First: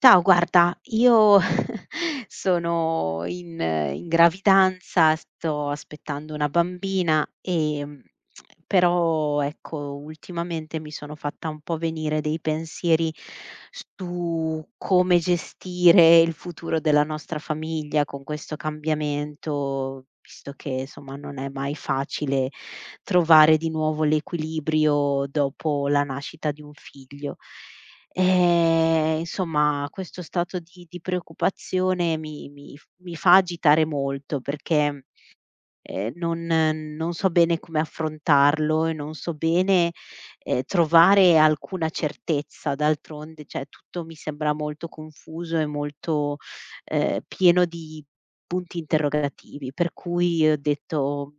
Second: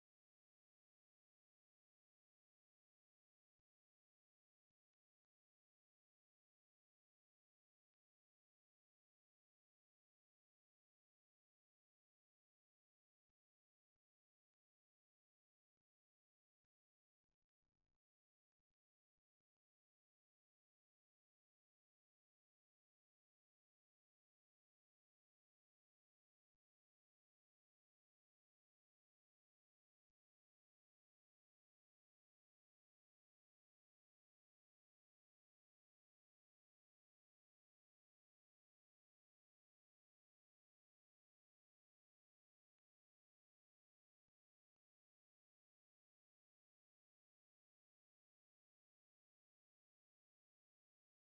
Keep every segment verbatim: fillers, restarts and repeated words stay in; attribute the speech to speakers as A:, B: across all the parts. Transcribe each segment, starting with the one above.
A: Ciao, guarda, io sono in in gravidanza, sto aspettando una bambina e, mhmm, però ecco, ultimamente mi sono fatta un po' venire dei pensieri su come gestire il futuro della nostra famiglia con questo cambiamento, visto che insomma non è mai facile trovare di nuovo l'equilibrio dopo la nascita di un figlio. Ehm, insomma questo stato di di preoccupazione mi mi f mi fa agitare molto perché, ehm, non non so bene come affrontarlo e non so bene, ehm, trovare alcuna certezza. D'altronde, cioè, tutto mi sembra molto confuso e molto, ehm, pieno di punti interrogativi, per cui ho detto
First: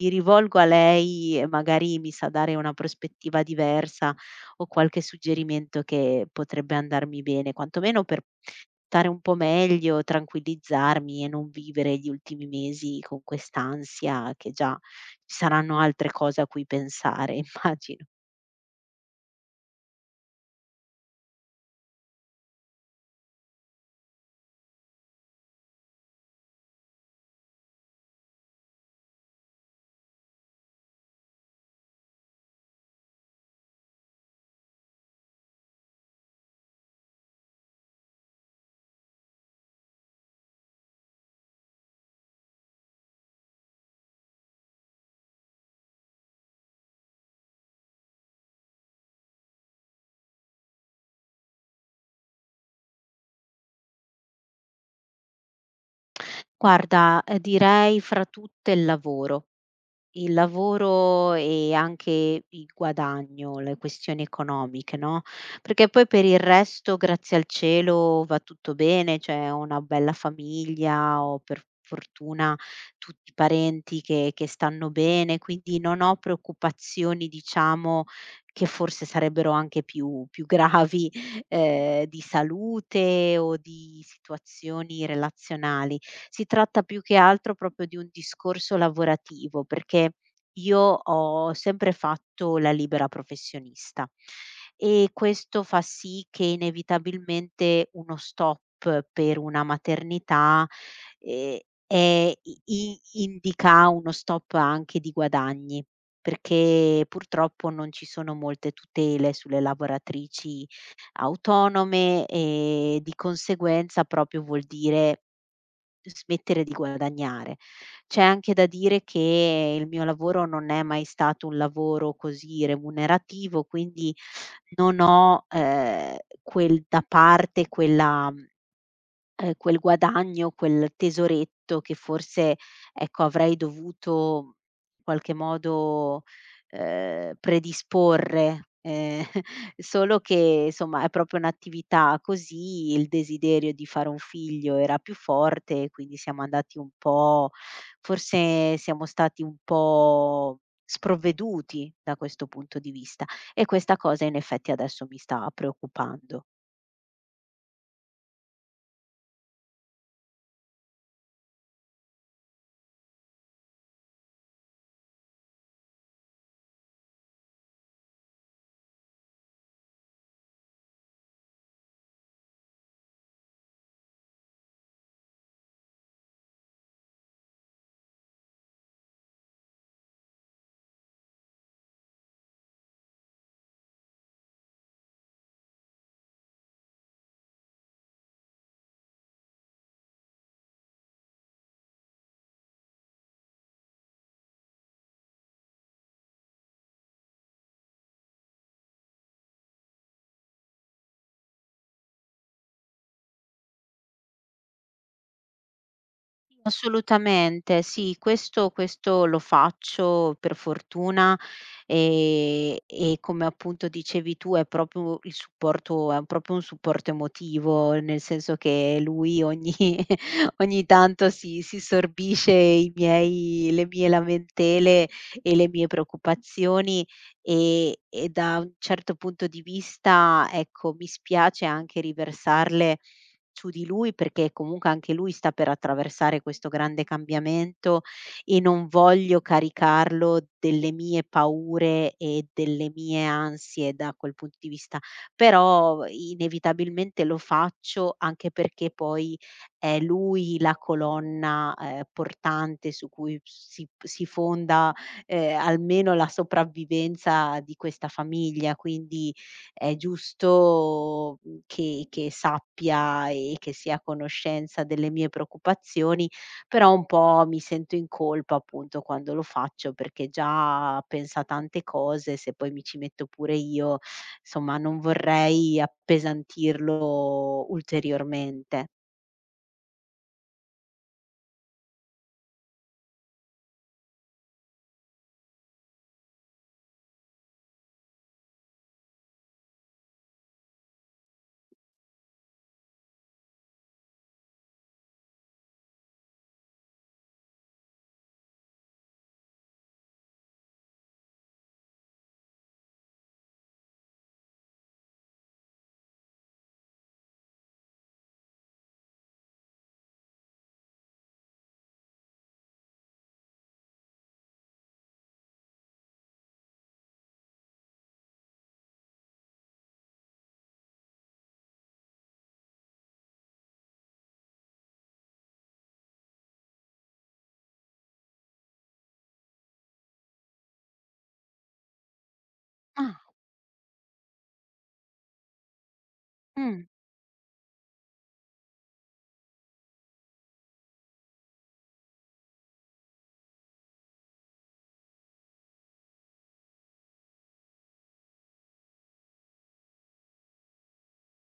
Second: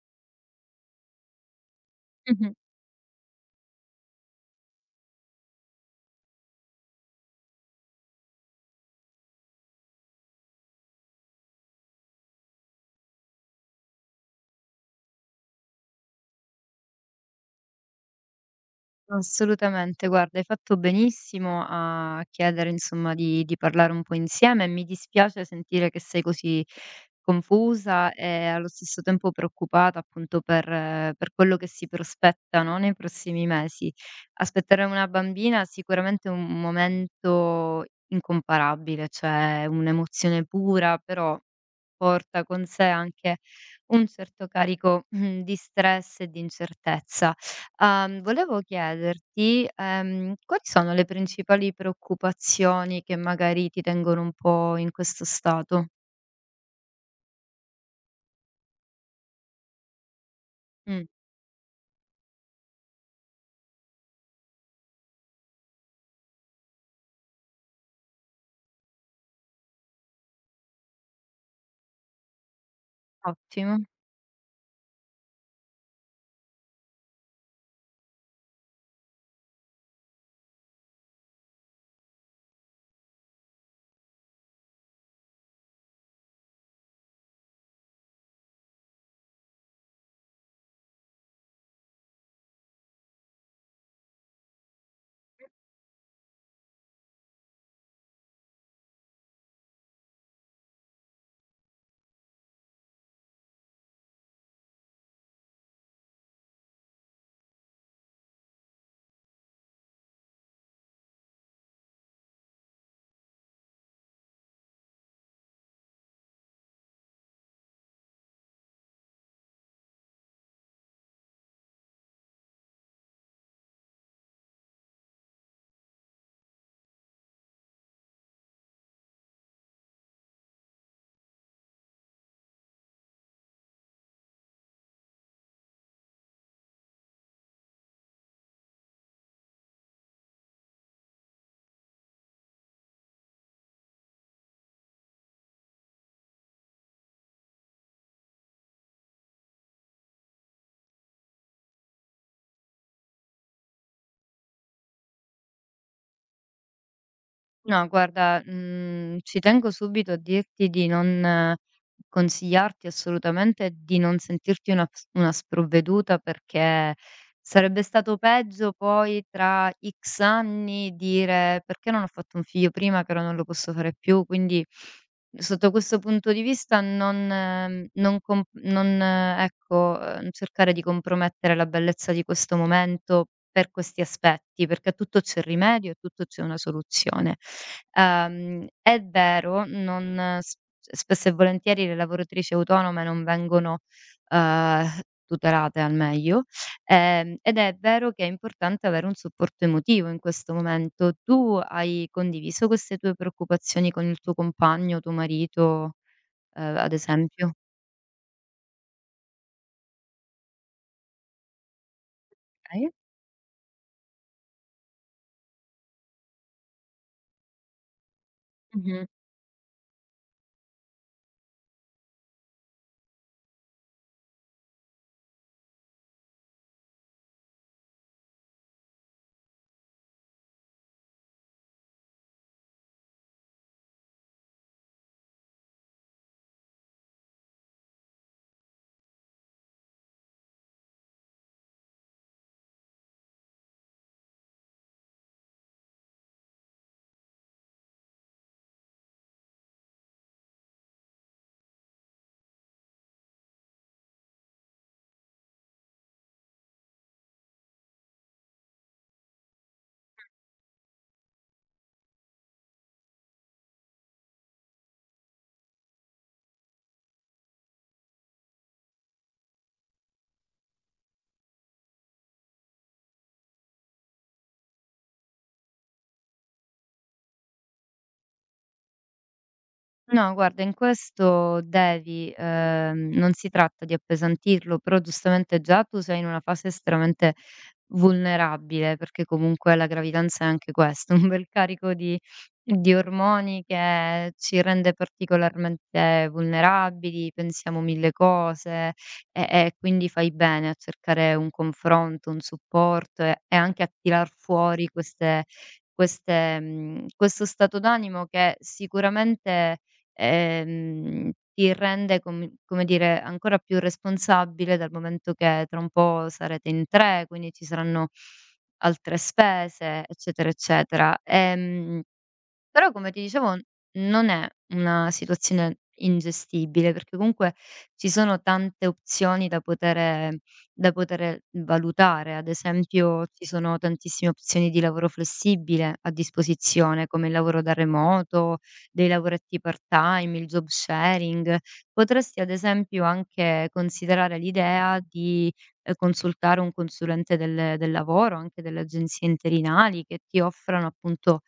A: mi rivolgo a lei e magari mi sa dare
B: Mh-mh.
A: una prospettiva diversa o qualche suggerimento che potrebbe andarmi bene, quantomeno per stare un po' meglio, tranquillizzarmi e non vivere gli ultimi mesi con quest'ansia, che già ci saranno altre cose a cui pensare, immagino.
B: Assolutamente. Guarda, hai fatto benissimo a chiedere insomma di di parlare un po' insieme. Mi dispiace sentire che sei così confusa e allo stesso tempo preoccupata appunto per per quello che si prospetta, no, nei prossimi mesi. Aspettare una bambina sicuramente è un momento incomparabile, cioè un'emozione pura, però porta con sé anche un certo carico, mhmm, di stress e di incertezza. Uhm, volevo chiederti, ehm, quali sono le principali preoccupazioni che magari ti tengono un po' in questo stato?
A: Guarda, ehm, direi fra tutte il lavoro. Il
B: Mh,
A: lavoro e anche il guadagno, le questioni economiche, no, perché poi per il resto, grazie al cielo, va tutto bene, cioè ho una bella famiglia, ho per fortuna tutti i
B: ottimo.
A: parenti che che stanno bene, quindi non ho preoccupazioni, diciamo, che forse sarebbero anche più più gravi, ehm, di salute o di situazioni relazionali. Si tratta più che altro proprio di un discorso lavorativo, perché io ho sempre fatto la libera professionista e questo fa sì che inevitabilmente uno stop per una maternità, ehm, è i i indica uno stop anche di guadagni, perché purtroppo non ci sono molte tutele sulle lavoratrici autonome e di conseguenza proprio vuol dire smettere di guadagnare. C'è anche da dire che il mio lavoro non è mai stato un lavoro così remunerativo, quindi non ho, ehm, quel da parte, quella ehm, quel guadagno, quel tesoretto che forse, ecco, avrei dovuto in qualche modo, ehm, predisporre, ehm, solo che insomma è proprio un'attività così, il desiderio di fare un figlio era più forte, quindi siamo andati un po', forse siamo stati un po' sprovveduti da questo punto di vista, e questa cosa in effetti adesso mi sta preoccupando.
B: No, guarda, mhmm, ci tengo subito a dirti di non eh, consigliarti assolutamente di non sentirti una ps una sprovveduta, perché sarebbe stato peggio poi tra X anni dire: "Perché non ho fatto un figlio prima che ora non lo posso fare più?" Quindi sotto questo punto di vista non ehm, non com non eh, ecco, ehm, cercare di compromettere la bellezza di questo momento per questi aspetti, perché a tutto c'è rimedio, e a tutto c'è una soluzione. Ehm, è vero, non eh, s spesso e volentieri le lavoratrici autonome non vengono, ehm, tutelate al meglio, ehm, ed è vero che è importante avere un supporto emotivo in questo momento. Tu hai condiviso queste tue preoccupazioni con il tuo compagno, tuo marito, ehm, ad esempio?
A: Assolutamente, sì, questo questo lo faccio per fortuna, ehm,
B: Okay.
A: e come appunto dicevi tu è proprio il supporto, è proprio un supporto emotivo, nel senso che
B: Mh-mh.
A: lui ogni ogni tanto si si sorbisce i miei le mie lamentele e le mie preoccupazioni, ehm, e da un certo punto di vista, ecco, mi spiace anche riversarle su di lui, perché comunque anche lui sta per attraversare questo grande cambiamento e non voglio caricarlo delle mie paure e delle mie ansie da quel punto di vista, però inevitabilmente lo faccio anche perché poi è lui la colonna, ehm, portante su cui si si fonda, ehm, almeno la sopravvivenza di questa famiglia, quindi è giusto, mhmm, che che sappia e che sia a conoscenza delle mie preoccupazioni, però un po' mi sento in colpa, appunto, quando lo faccio perché già pensa a tante cose, se poi mi ci metto pure io, insomma non vorrei appesantirlo ulteriormente.
B: No, guarda, in questo devi ehm, non si tratta di appesantirlo, però giustamente già tu sei in una fase estremamente vulnerabile, perché comunque la gravidanza è anche questo, un bel carico di, di ormoni che ci rende particolarmente vulnerabili, pensiamo mille cose e, e quindi fai bene a cercare un confronto, un supporto e, e anche a tirar fuori queste- queste, mm, questo stato d'animo che sicuramente ehm, ti rende com come dire, ancora più responsabile dal momento che tra un po' sarete in tre, quindi ci saranno altre spese, eccetera, eccetera. Ehm però come ti dicevo n non è una situazione ingestibile, perché comunque ci sono tante opzioni da potere da potere valutare. Ad
A: Ah,
B: esempio, ci sono tantissime opzioni di lavoro flessibile a
A: mh.
B: disposizione, come il lavoro da remoto, dei lavoretti part-time, il job sharing. Potresti ad esempio anche considerare l'idea di, ehm, consultare un consulente del del lavoro, anche delle agenzie interinali che ti offrano appunto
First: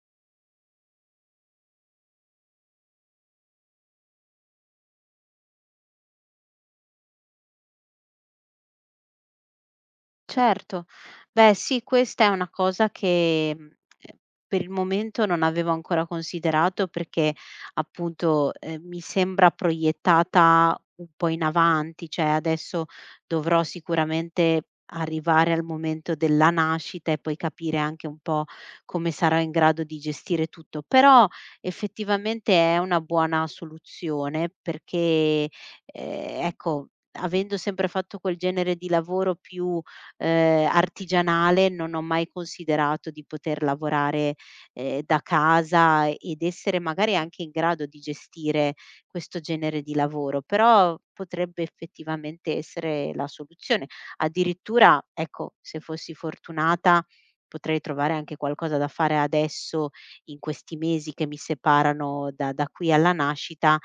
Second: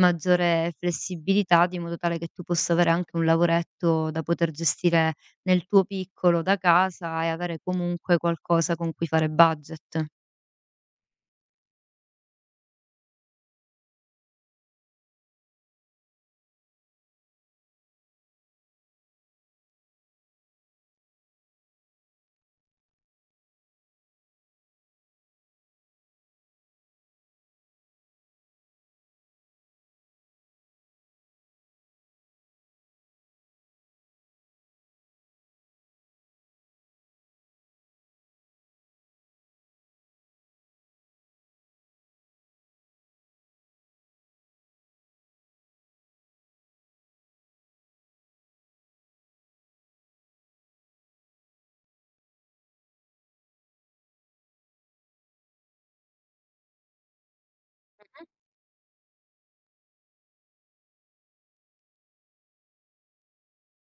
B: maggiore flessibilità, di modo tale che tu possa avere anche un lavoretto da poter gestire nel tuo piccolo da casa e avere comunque qualcosa con cui fare budget.
A: Certo. Beh sì, questa è una cosa che, mhmm, ehm, per il momento non avevo ancora considerato perché appunto, ehm, mi sembra proiettata un po' in avanti, cioè adesso dovrò sicuramente arrivare al momento della nascita e poi capire anche un po' come sarò in grado di gestire tutto. Però effettivamente è una buona soluzione perché, ehm, ecco, avendo sempre fatto quel genere di lavoro più ehm, artigianale, non ho mai considerato di poter lavorare, ehm, da casa ed essere magari anche in grado di gestire questo genere di lavoro, però potrebbe effettivamente essere la soluzione. Addirittura, ecco, se fossi fortunata potrei trovare anche qualcosa da fare adesso in questi mesi che mi separano da da qui alla nascita,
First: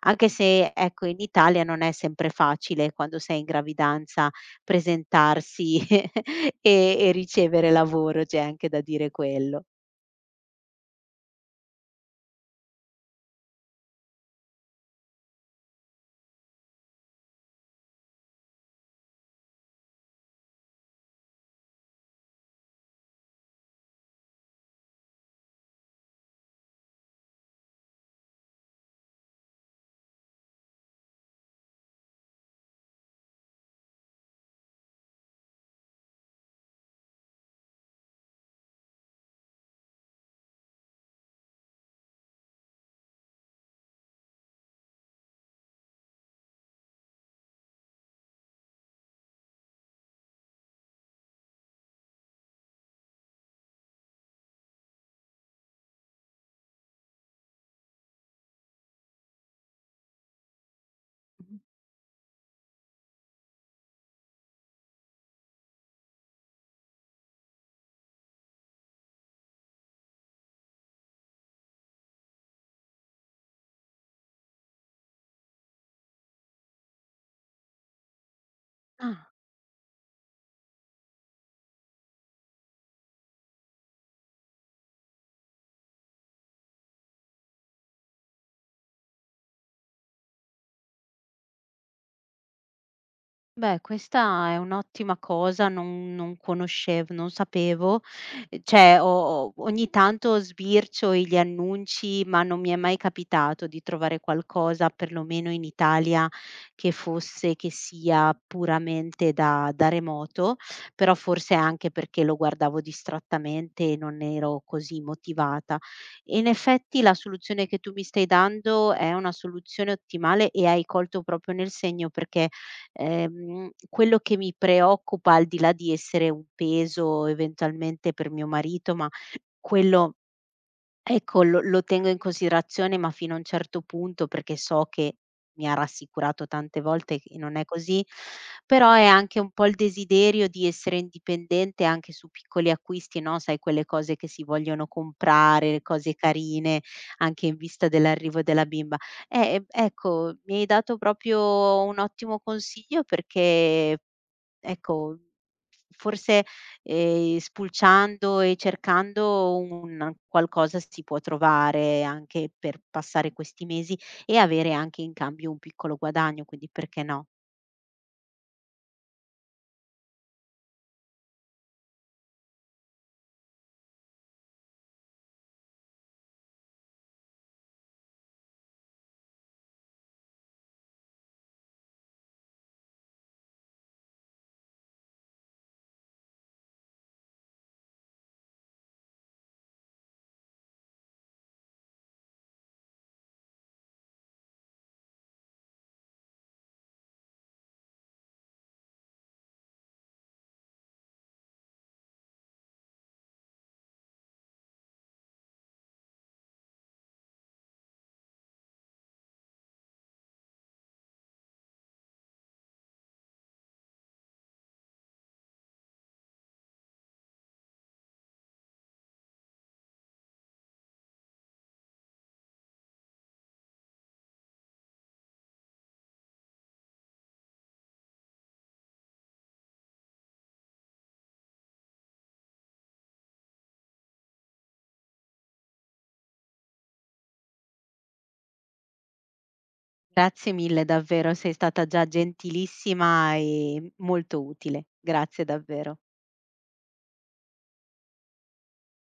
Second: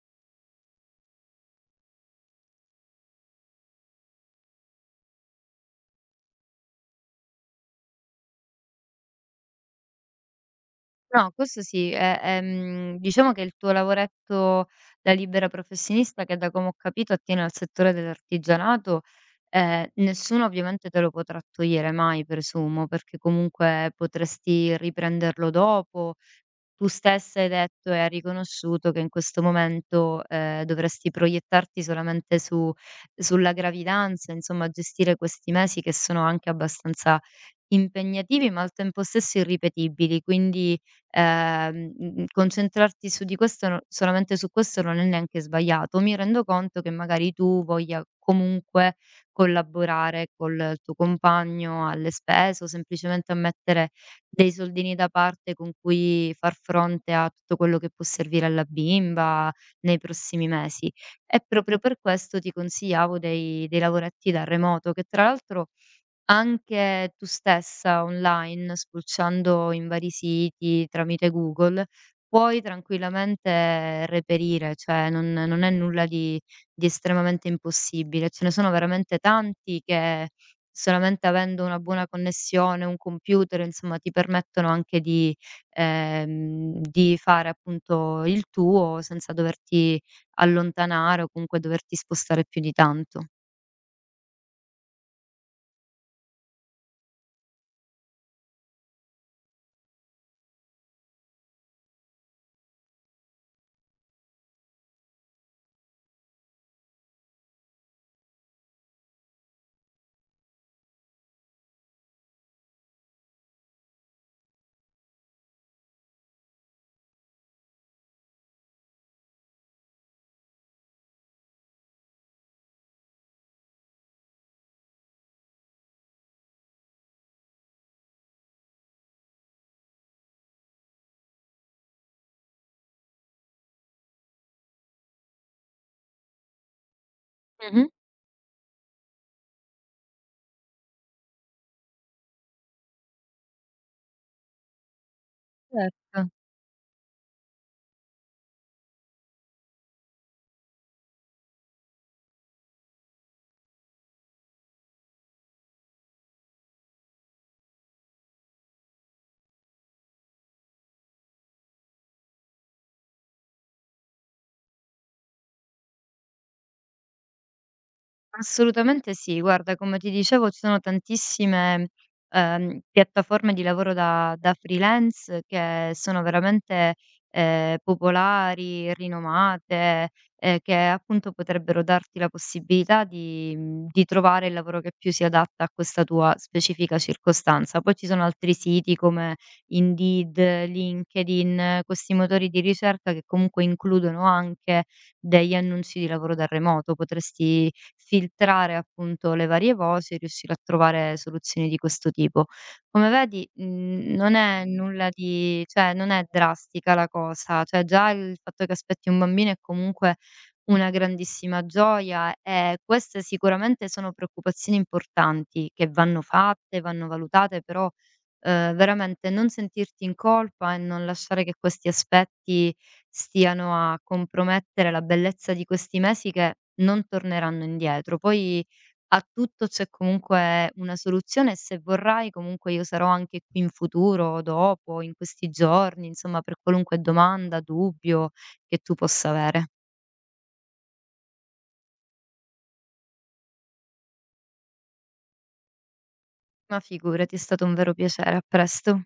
A: anche se, ecco, in Italia non è sempre facile quando sei in gravidanza presentarsi e e ricevere lavoro, c'è anche da dire quello.
B: No, questo sì, è è, mhmm, diciamo che il tuo lavoretto da libera professionista che da come ho capito attiene al settore dell'artigianato, ehm, nessuno ovviamente te lo potrà togliere mai presumo, perché comunque potresti riprenderlo dopo. Tu stessa hai detto e hai riconosciuto che in questo momento, ehm, dovresti proiettarti solamente su sulla gravidanza, insomma gestire questi mesi che sono anche abbastanza impegnativi, ma al tempo stesso irripetibili. Quindi, ehm, mhmm, concentrarti su di questo no solamente su questo non è neanche sbagliato. Mi rendo conto che magari tu voglia comunque collaborare col tuo compagno alle spese o semplicemente a mettere dei soldini da parte con cui far fronte a tutto quello che può servire alla bimba nei prossimi mesi. E proprio per questo ti consigliavo dei dei lavoretti da remoto, che tra l'altro anche tu stessa online, spulciando in vari siti tramite Google, puoi tranquillamente reperire, cioè non non è nulla di di estremamente impossibile. Ce ne sono veramente
A: Ah.
B: tanti che solamente avendo una buona connessione, un computer, insomma, ti permettono anche di ehm, di fare appunto il tuo senza doverti allontanare o comunque doverti spostare più di tanto.
A: Beh, questa è un'ottima cosa, non non conoscev non sapevo. Ehm, cioè, ho ho ogni tanto sbircio gli annunci, ma non mi è mai capitato di trovare qualcosa, perlomeno in Italia, che fosse che sia puramente da da remoto, però forse anche perché lo guardavo distrattamente e non ero così motivata. E in effetti la soluzione che tu mi stai dando è una soluzione ottimale e hai colto proprio nel segno, perché Ehm, quello che mi preoccupa, al di là di essere un peso eventualmente per mio marito, ma quello, ecco, lo lo tengo in considerazione, ma fino a un certo punto, perché so che mi ha rassicurato tante volte che non è
B: Mh-mh,
A: così, però è anche un po' il desiderio di essere indipendente anche su piccoli acquisti, no, sai, quelle cose che si vogliono comprare, cose
B: certo.
A: carine, anche in vista dell'arrivo della bimba. Eh, ehm, ecco, mi hai dato proprio un ottimo consiglio perché, ecco, forse, ehm, spulciando e cercando un qualcosa si può trovare anche per passare questi mesi e avere anche in cambio un piccolo guadagno, quindi perché no?
B: Assolutamente sì. Guarda, come ti dicevo, ci sono tantissime, ehm, piattaforme di lavoro da da freelance che sono veramente, ehm, popolari, rinomate, ehm, che appunto potrebbero darti la possibilità di mhmm, di trovare il lavoro che più si adatta a questa tua specifica circostanza. Poi ci sono altri siti come Indeed, LinkedIn, eh, questi motori di ricerca che comunque includono anche degli annunci di lavoro da remoto. Potresti filtrare appunto le varie voci e riuscire a trovare soluzioni di questo tipo. Come vedi, mhmm, non è nulla di cioè non è drastica la cosa, cioè già il fatto che aspetti un bambino è comunque una grandissima gioia e queste sicuramente sono preoccupazioni importanti che vanno fatte, vanno valutate, però, uhm, veramente non sentirti in colpa e non lasciare che questi aspetti stiano a compromettere la bellezza di questi mesi che non torneranno indietro. Poi a tutto c'è comunque una soluzione e se vorrai comunque io sarò anche qui in futuro, dopo, in questi giorni, insomma per qualunque domanda, dubbio che tu possa avere.
A: Grazie mille davvero, sei stata già gentilissima e molto utile. Grazie davvero.
B: Ma figurati, è stato un vero piacere. A presto.